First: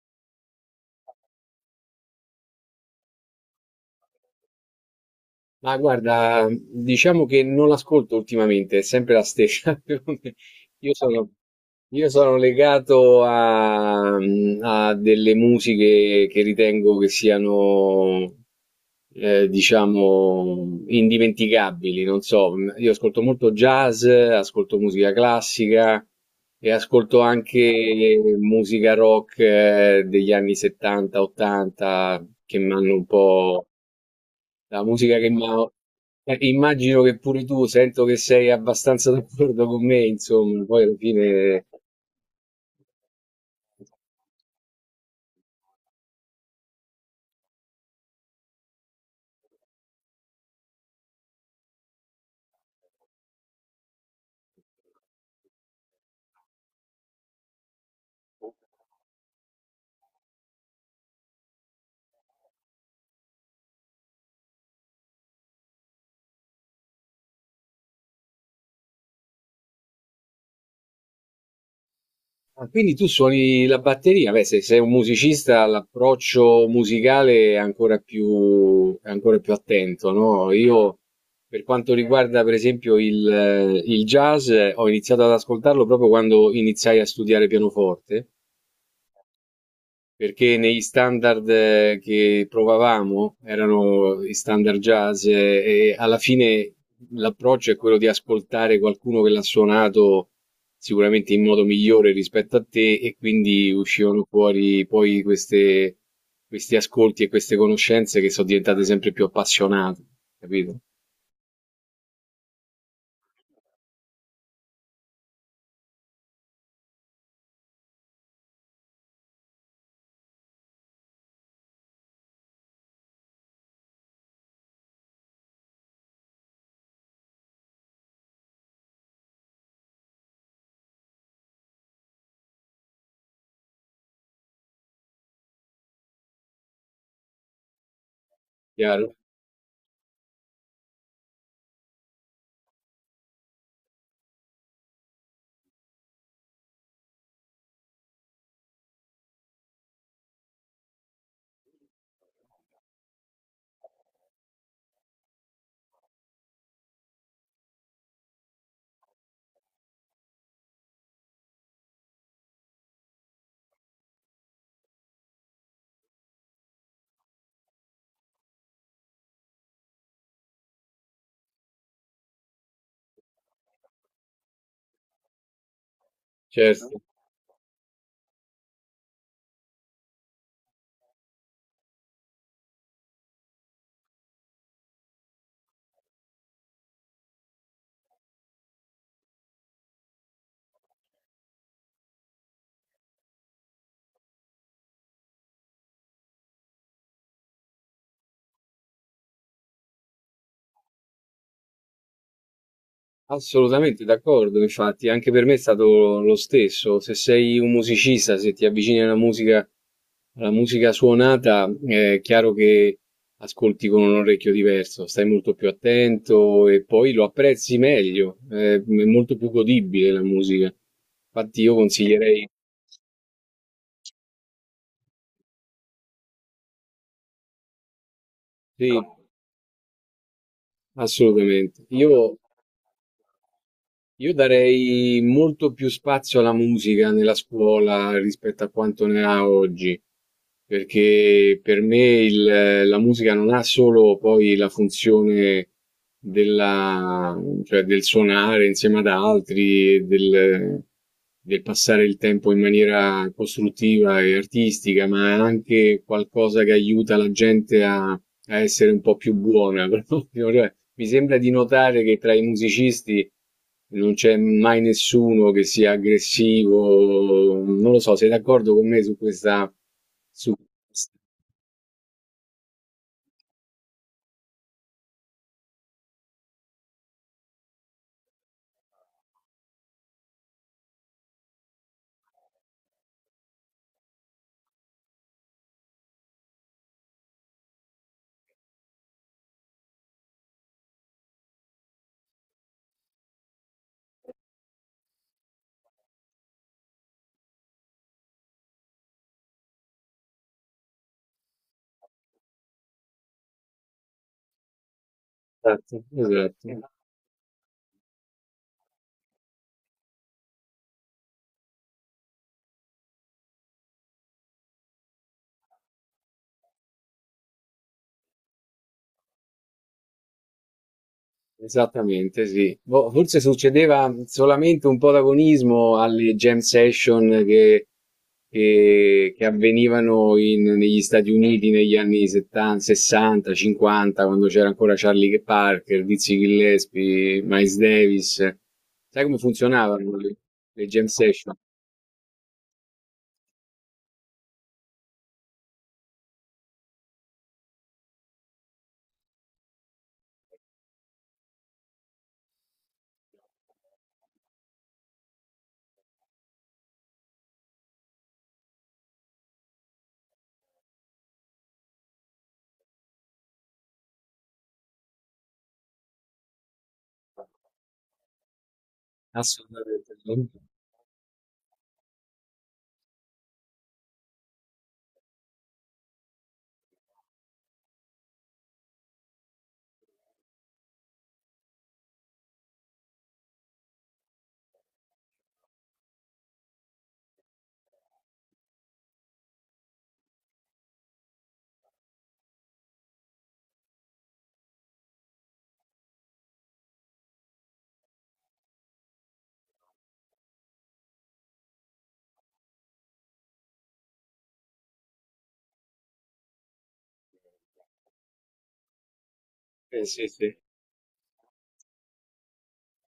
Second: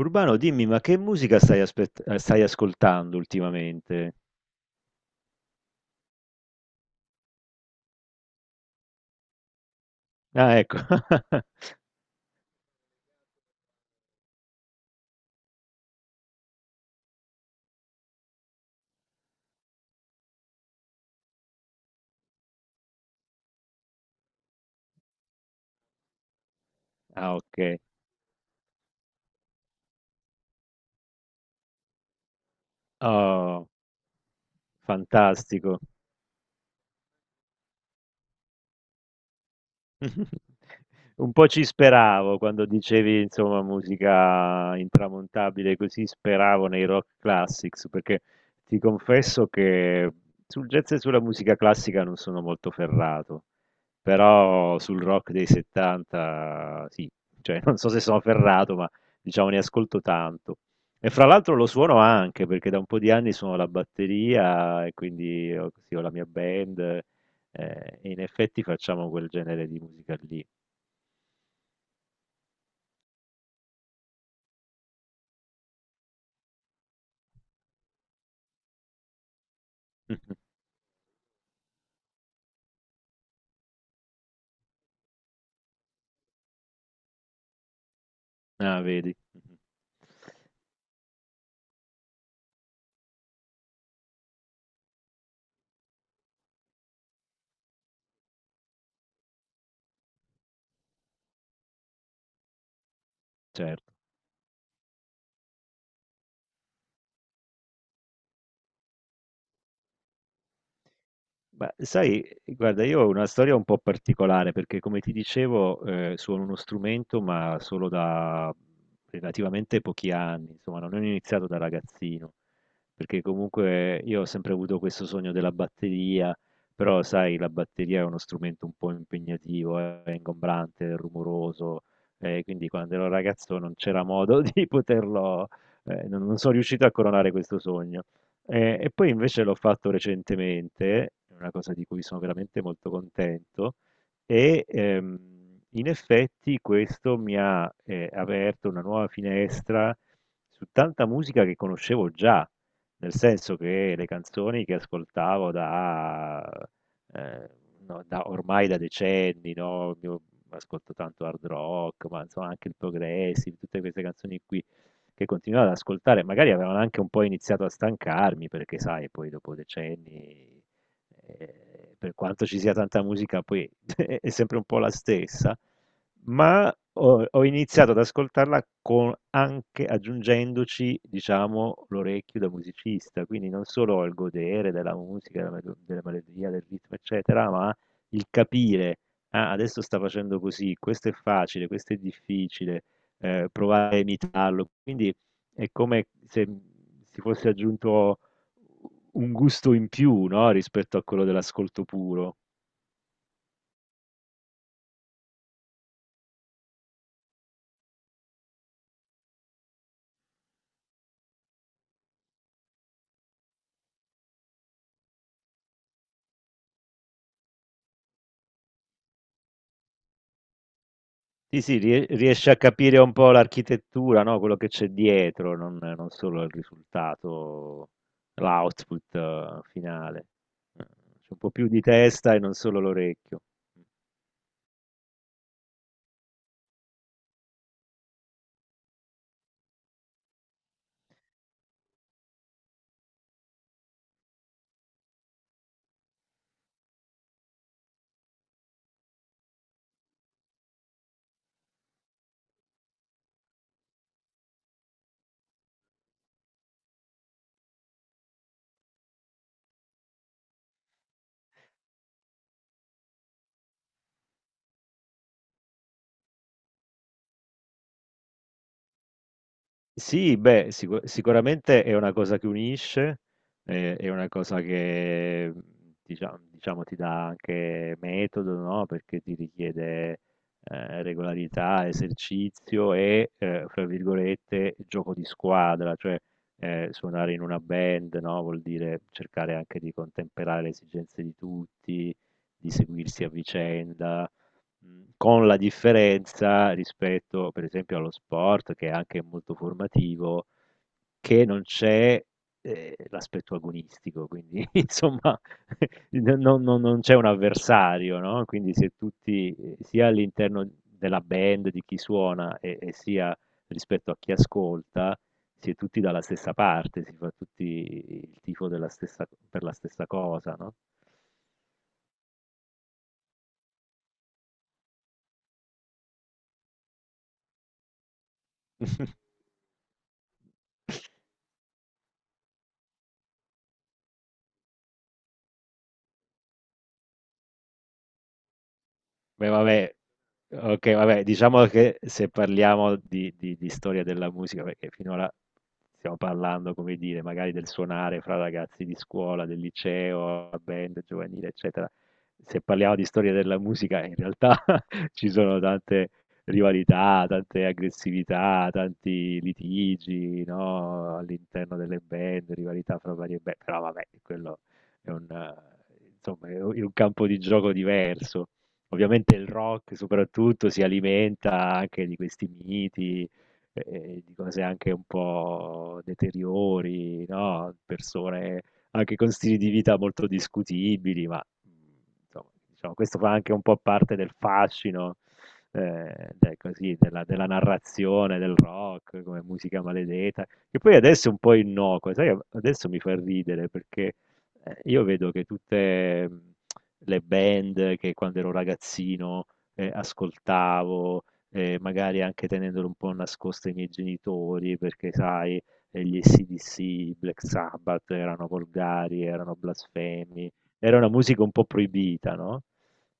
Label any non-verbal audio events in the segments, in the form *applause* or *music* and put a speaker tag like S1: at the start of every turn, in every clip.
S1: Urbano, dimmi, ma che musica stai, stai ascoltando ultimamente?
S2: Ma guarda, diciamo che non l'ascolto ultimamente, è sempre la stessa. *laughs*
S1: Ah, ecco.
S2: Io sono,
S1: *laughs*
S2: io sono legato a, a delle musiche che ritengo che siano, diciamo, indimenticabili. Non so, io ascolto molto jazz, ascolto musica classica e ascolto
S1: Ah, ok.
S2: anche musica rock degli anni 70-80 che mi hanno un po'.
S1: Oh,
S2: La musica che mi ha...
S1: fantastico.
S2: immagino che pure tu, sento che sei abbastanza *laughs* d'accordo con me,
S1: *laughs*
S2: insomma, poi alla fine...
S1: Un po' ci
S2: eh.
S1: speravo quando dicevi, insomma, musica intramontabile, così speravo nei rock classics, perché ti confesso che sul jazz e sulla musica classica non sono molto ferrato. Però sul rock dei 70 sì, cioè *laughs* non so se sono ferrato, ma diciamo ne ascolto tanto. E fra l'altro lo suono anche perché da un po' di anni suono la batteria e quindi ho, sì, ho la mia band e in effetti facciamo quel genere di musica lì.
S2: Ah, quindi tu suoni la batteria, beh, se sei un musicista l'approccio musicale è è ancora più attento,
S1: *laughs*
S2: no? Io, per quanto riguarda per esempio il jazz, ho iniziato ad ascoltarlo proprio quando iniziai a studiare pianoforte
S1: Ah, vedi,
S2: perché negli standard che provavamo erano i standard jazz e alla fine l'approccio è quello di ascoltare qualcuno che l'ha suonato sicuramente in modo migliore rispetto a te e quindi
S1: certo.
S2: uscivano fuori poi questi ascolti e queste conoscenze che sono diventate sempre più appassionate, capito?
S1: Beh, sai, guarda, io ho una storia un po' particolare perché, come ti dicevo, suono uno strumento, ma solo da relativamente pochi anni, insomma, non ho iniziato da ragazzino, perché comunque io ho sempre avuto questo sogno della batteria, però, sai, la batteria è uno strumento un po' impegnativo, è ingombrante, è rumoroso, quindi quando ero ragazzo non c'era modo *laughs* di poterlo, non sono riuscito a coronare questo sogno. E poi
S2: Chiaro?
S1: invece l'ho fatto recentemente, è una cosa di cui sono veramente molto contento, e, in effetti questo mi ha, aperto una nuova finestra su tanta musica che conoscevo già, nel senso che le canzoni che ascoltavo da ehm, no, da ormai da decenni, no, io ascolto tanto hard rock, ma insomma anche il progressive, tutte queste canzoni qui che continuavo ad ascoltare, magari avevano anche un po' iniziato a stancarmi, perché sai, poi dopo decenni, per quanto ci sia tanta musica, poi *laughs* è sempre un po' la stessa, ma
S2: Certo.
S1: ho, ho iniziato anche aggiungendoci, diciamo, l'orecchio da musicista, quindi non solo il godere della musica, della melodia, del ritmo, eccetera, ma il capire, ah, adesso sta facendo così, questo è facile, questo è difficile provare a imitarlo. Quindi è come se si fosse aggiunto un gusto in più, no, rispetto a quello dell'ascolto puro.
S2: Assolutamente d'accordo, infatti, anche per me è stato lo stesso. Se sei un musicista, se ti avvicini alla musica suonata, è chiaro che ascolti con un orecchio diverso, stai molto più attento e poi lo apprezzi meglio, è molto più godibile la musica. Infatti
S1: Sì,
S2: io
S1: sì,
S2: consiglierei,
S1: riesce a capire un po' l'architettura, no, quello che c'è dietro, non, non solo il risultato,
S2: sì,
S1: l'output finale. C'è un po' più di
S2: assolutamente.
S1: testa
S2: Io
S1: e non solo l'orecchio.
S2: Io darei molto più spazio alla musica nella scuola rispetto a quanto ne ha oggi, perché per me la musica non ha solo poi la funzione della- cioè del suonare insieme ad altri, del passare il tempo in maniera costruttiva e artistica, ma è anche qualcosa che aiuta la gente a essere un po' più buona, *laughs* proprio. Cioè, mi sembra di notare che tra i musicisti non c'è mai nessuno che sia aggressivo. Non lo so, sei d'accordo con me su questa...
S1: Sì,
S2: Su...
S1: beh, sicuramente è una cosa che unisce, è una cosa che diciamo, ti dà anche metodo, no? Perché ti richiede regolarità, esercizio e, fra virgolette, gioco di squadra, cioè suonare in una band, no? Vuol dire cercare anche di contemperare le esigenze di tutti, di seguirsi a vicenda. Con la differenza rispetto, per esempio, allo sport che è anche molto formativo, che non c'è, l'aspetto agonistico, quindi *laughs* insomma *laughs*
S2: Esatto,
S1: non non
S2: esatto.
S1: non non c'è un avversario, no, quindi se tutti, sia all'interno della band di chi suona e sia rispetto a chi ascolta, si è tutti dalla stessa parte, si fa tutti il tifo della stessa per la stessa cosa, no?
S2: Esattamente, sì. Boh, forse succedeva solamente un po' d'agonismo alle jam session che
S1: *laughs*
S2: avvenivano negli Stati Uniti negli anni 70, 60, 50, quando c'era ancora Charlie Parker, Dizzy Gillespie, Miles Davis. Sai come
S1: Beh, vabbè,
S2: funzionavano le
S1: ok,
S2: jam
S1: vabbè,
S2: session?
S1: diciamo che se parliamo di, di storia della musica, perché finora stiamo parlando, come dire, magari del suonare fra ragazzi di scuola, del liceo, la band giovanile, eccetera. Se parliamo di storia della musica, in realtà *laughs* ci sono tante rivalità, tante aggressività, tanti litigi, no? All'interno delle band, rivalità fra varie band, però vabbè, quello è un, insomma, è un campo di gioco diverso. Ovviamente il rock
S2: Assolutamente no.
S1: soprattutto si alimenta anche di questi miti, di cose anche un po' deteriori, no, persone anche con stili di vita molto discutibili, ma, mhmm, insomma, diciamo questo fa anche un po' parte del fascino, de così, della narrazione del rock come musica maledeta, che poi adesso è un po' innocua, sai, adesso mi fa ridere perché, io vedo che tutte, mhmm le band che quando ero ragazzino ascoltavo, magari anche tenendole un po' nascoste ai miei genitori, perché sai, gli AC/DC, i Black Sabbath erano volgari, erano
S2: Sì,
S1: blasfemi,
S2: sì,
S1: era una musica un po' proibita, no?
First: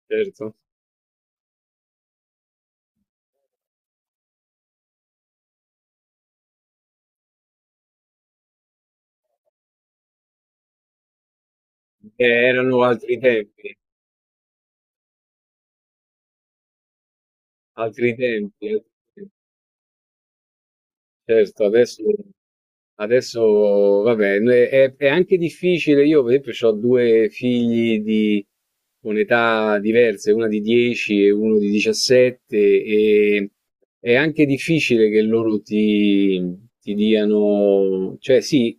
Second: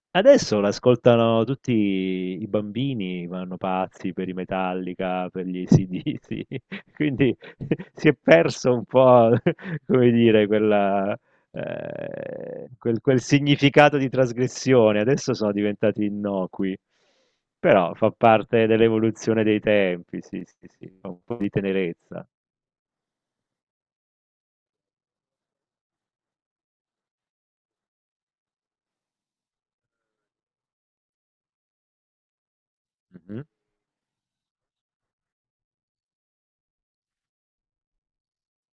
S2: certo.
S1: Adesso l'ascoltano tutti i bambini, vanno pazzi per i Metallica, per gli AC/DC, *laughs* quindi si è perso un po', *laughs* come dire, quella,
S2: Erano
S1: quel
S2: altri
S1: quel
S2: tempi,
S1: significato di trasgressione, adesso sono diventati innocui. Però
S2: altri
S1: fa parte
S2: tempi, altri tempi.
S1: dell'evoluzione dei tempi, sì, sì, sì, fa un po' di
S2: Certo, adesso,
S1: tenerezza.
S2: adesso vabbè, è anche difficile, io per esempio ho due figli con età diverse, una di 10 e uno di 17,
S1: Mh-mh.
S2: e è anche difficile che loro ti, ti diano, cioè sì,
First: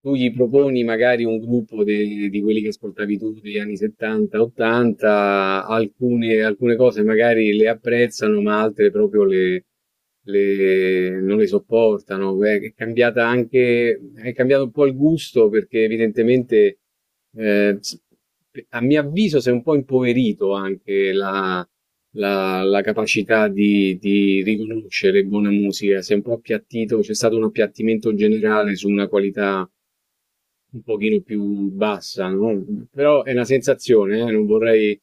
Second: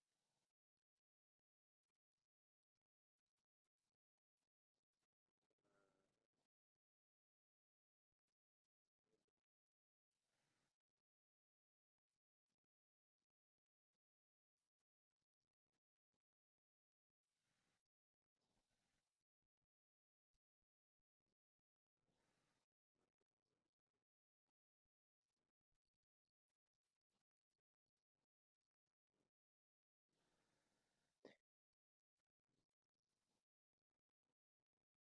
S2: tu gli proponi magari un gruppo di quelli che ascoltavi tu degli anni 70, 80, alcune cose magari le apprezzano, ma altre proprio non le sopportano. È cambiata anche, è cambiato un po' il gusto perché evidentemente eh, a mio avviso si è un po' impoverito anche la capacità di riconoscere buona musica, si è un po' appiattito, c'è stato un appiattimento generale su una qualità un pochino più bassa, no, però è una sensazione,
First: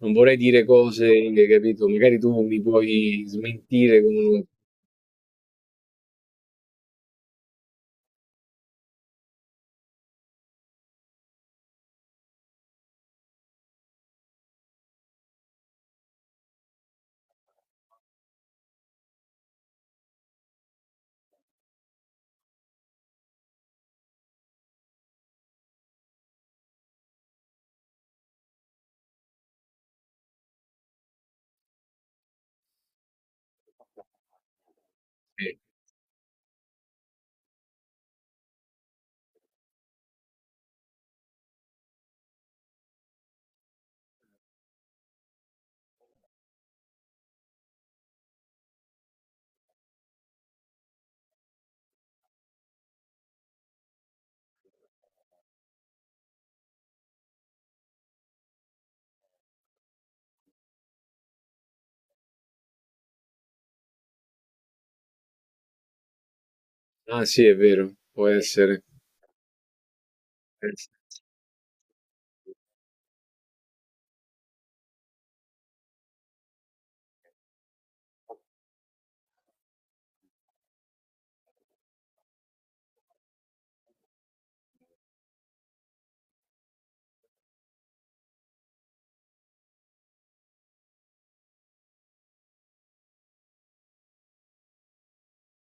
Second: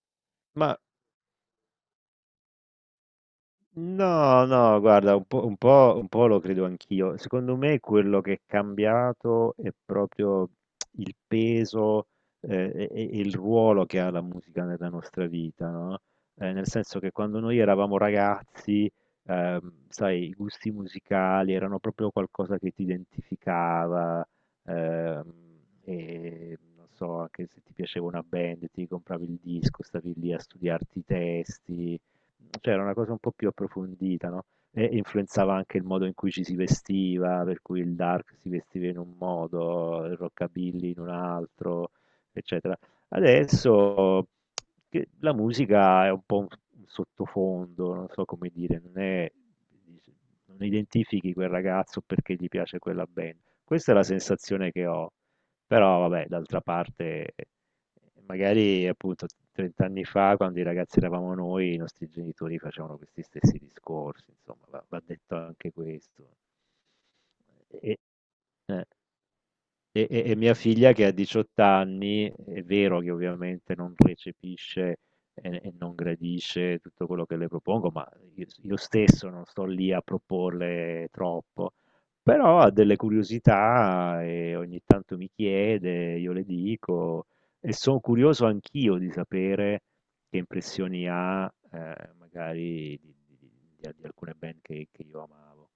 S2: non vorrei dire
S1: Ma
S2: cose, capito, magari tu mi puoi smentire con
S1: no, no, guarda, un po', un po', un po' lo credo anch'io. Secondo me quello che è cambiato è proprio il peso e il ruolo che ha la musica nella nostra vita, no? Nel senso che quando noi eravamo ragazzi, sai, i gusti musicali erano proprio qualcosa che ti identificava, ehm, e non so, anche se ti piaceva una band, ti compravi il disco, stavi lì a studiarti i testi. Cioè era una cosa un po' più approfondita, no, e
S2: sì.
S1: influenzava anche il modo in cui ci si vestiva, per cui il dark si vestiva in un modo, il rockabilly in un altro, eccetera. Adesso che la musica è un po' un sottofondo, non so come dire, non è non identifichi quel ragazzo perché gli piace quella band. Questa è la sensazione che ho, però vabbè, d'altra parte magari appunto 30 anni fa, quando i ragazzi eravamo noi, i nostri genitori facevano questi stessi discorsi, insomma, va, va detto anche questo.
S2: Ah sì, è vero,
S1: E-
S2: può essere.
S1: eh. E, e mia
S2: È
S1: figlia che ha 18 anni, è vero che ovviamente non recepisce e non gradisce tutto quello che le propongo, ma io stesso non sto lì a proporle troppo, però ha delle curiosità e ogni tanto mi chiede, io le dico e sono curioso anch'io di sapere che impressioni ha magari di, di alcune band che io amavo.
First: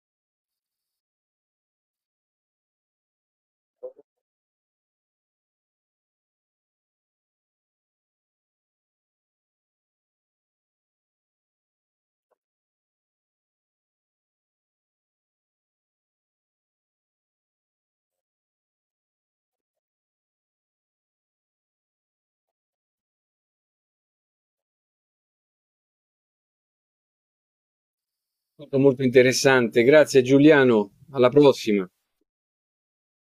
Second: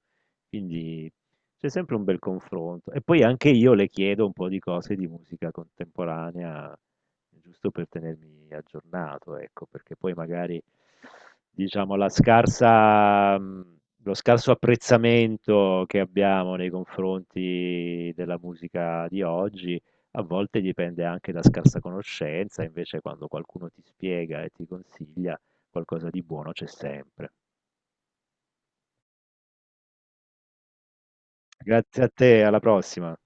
S1: Quindi c'è sempre un bel confronto. E poi anche io le chiedo un po' di cose di musica contemporanea, giusto per tenermi aggiornato, ecco, perché poi magari, diciamo, la scarsa, lo scarso apprezzamento che abbiamo nei confronti della musica di oggi, a volte dipende anche da scarsa conoscenza, invece quando qualcuno ti spiega e ti consiglia, qualcosa di buono c'è sempre.
S2: stato molto interessante. Grazie Giuliano, alla prossima.
S1: Grazie a te, alla prossima.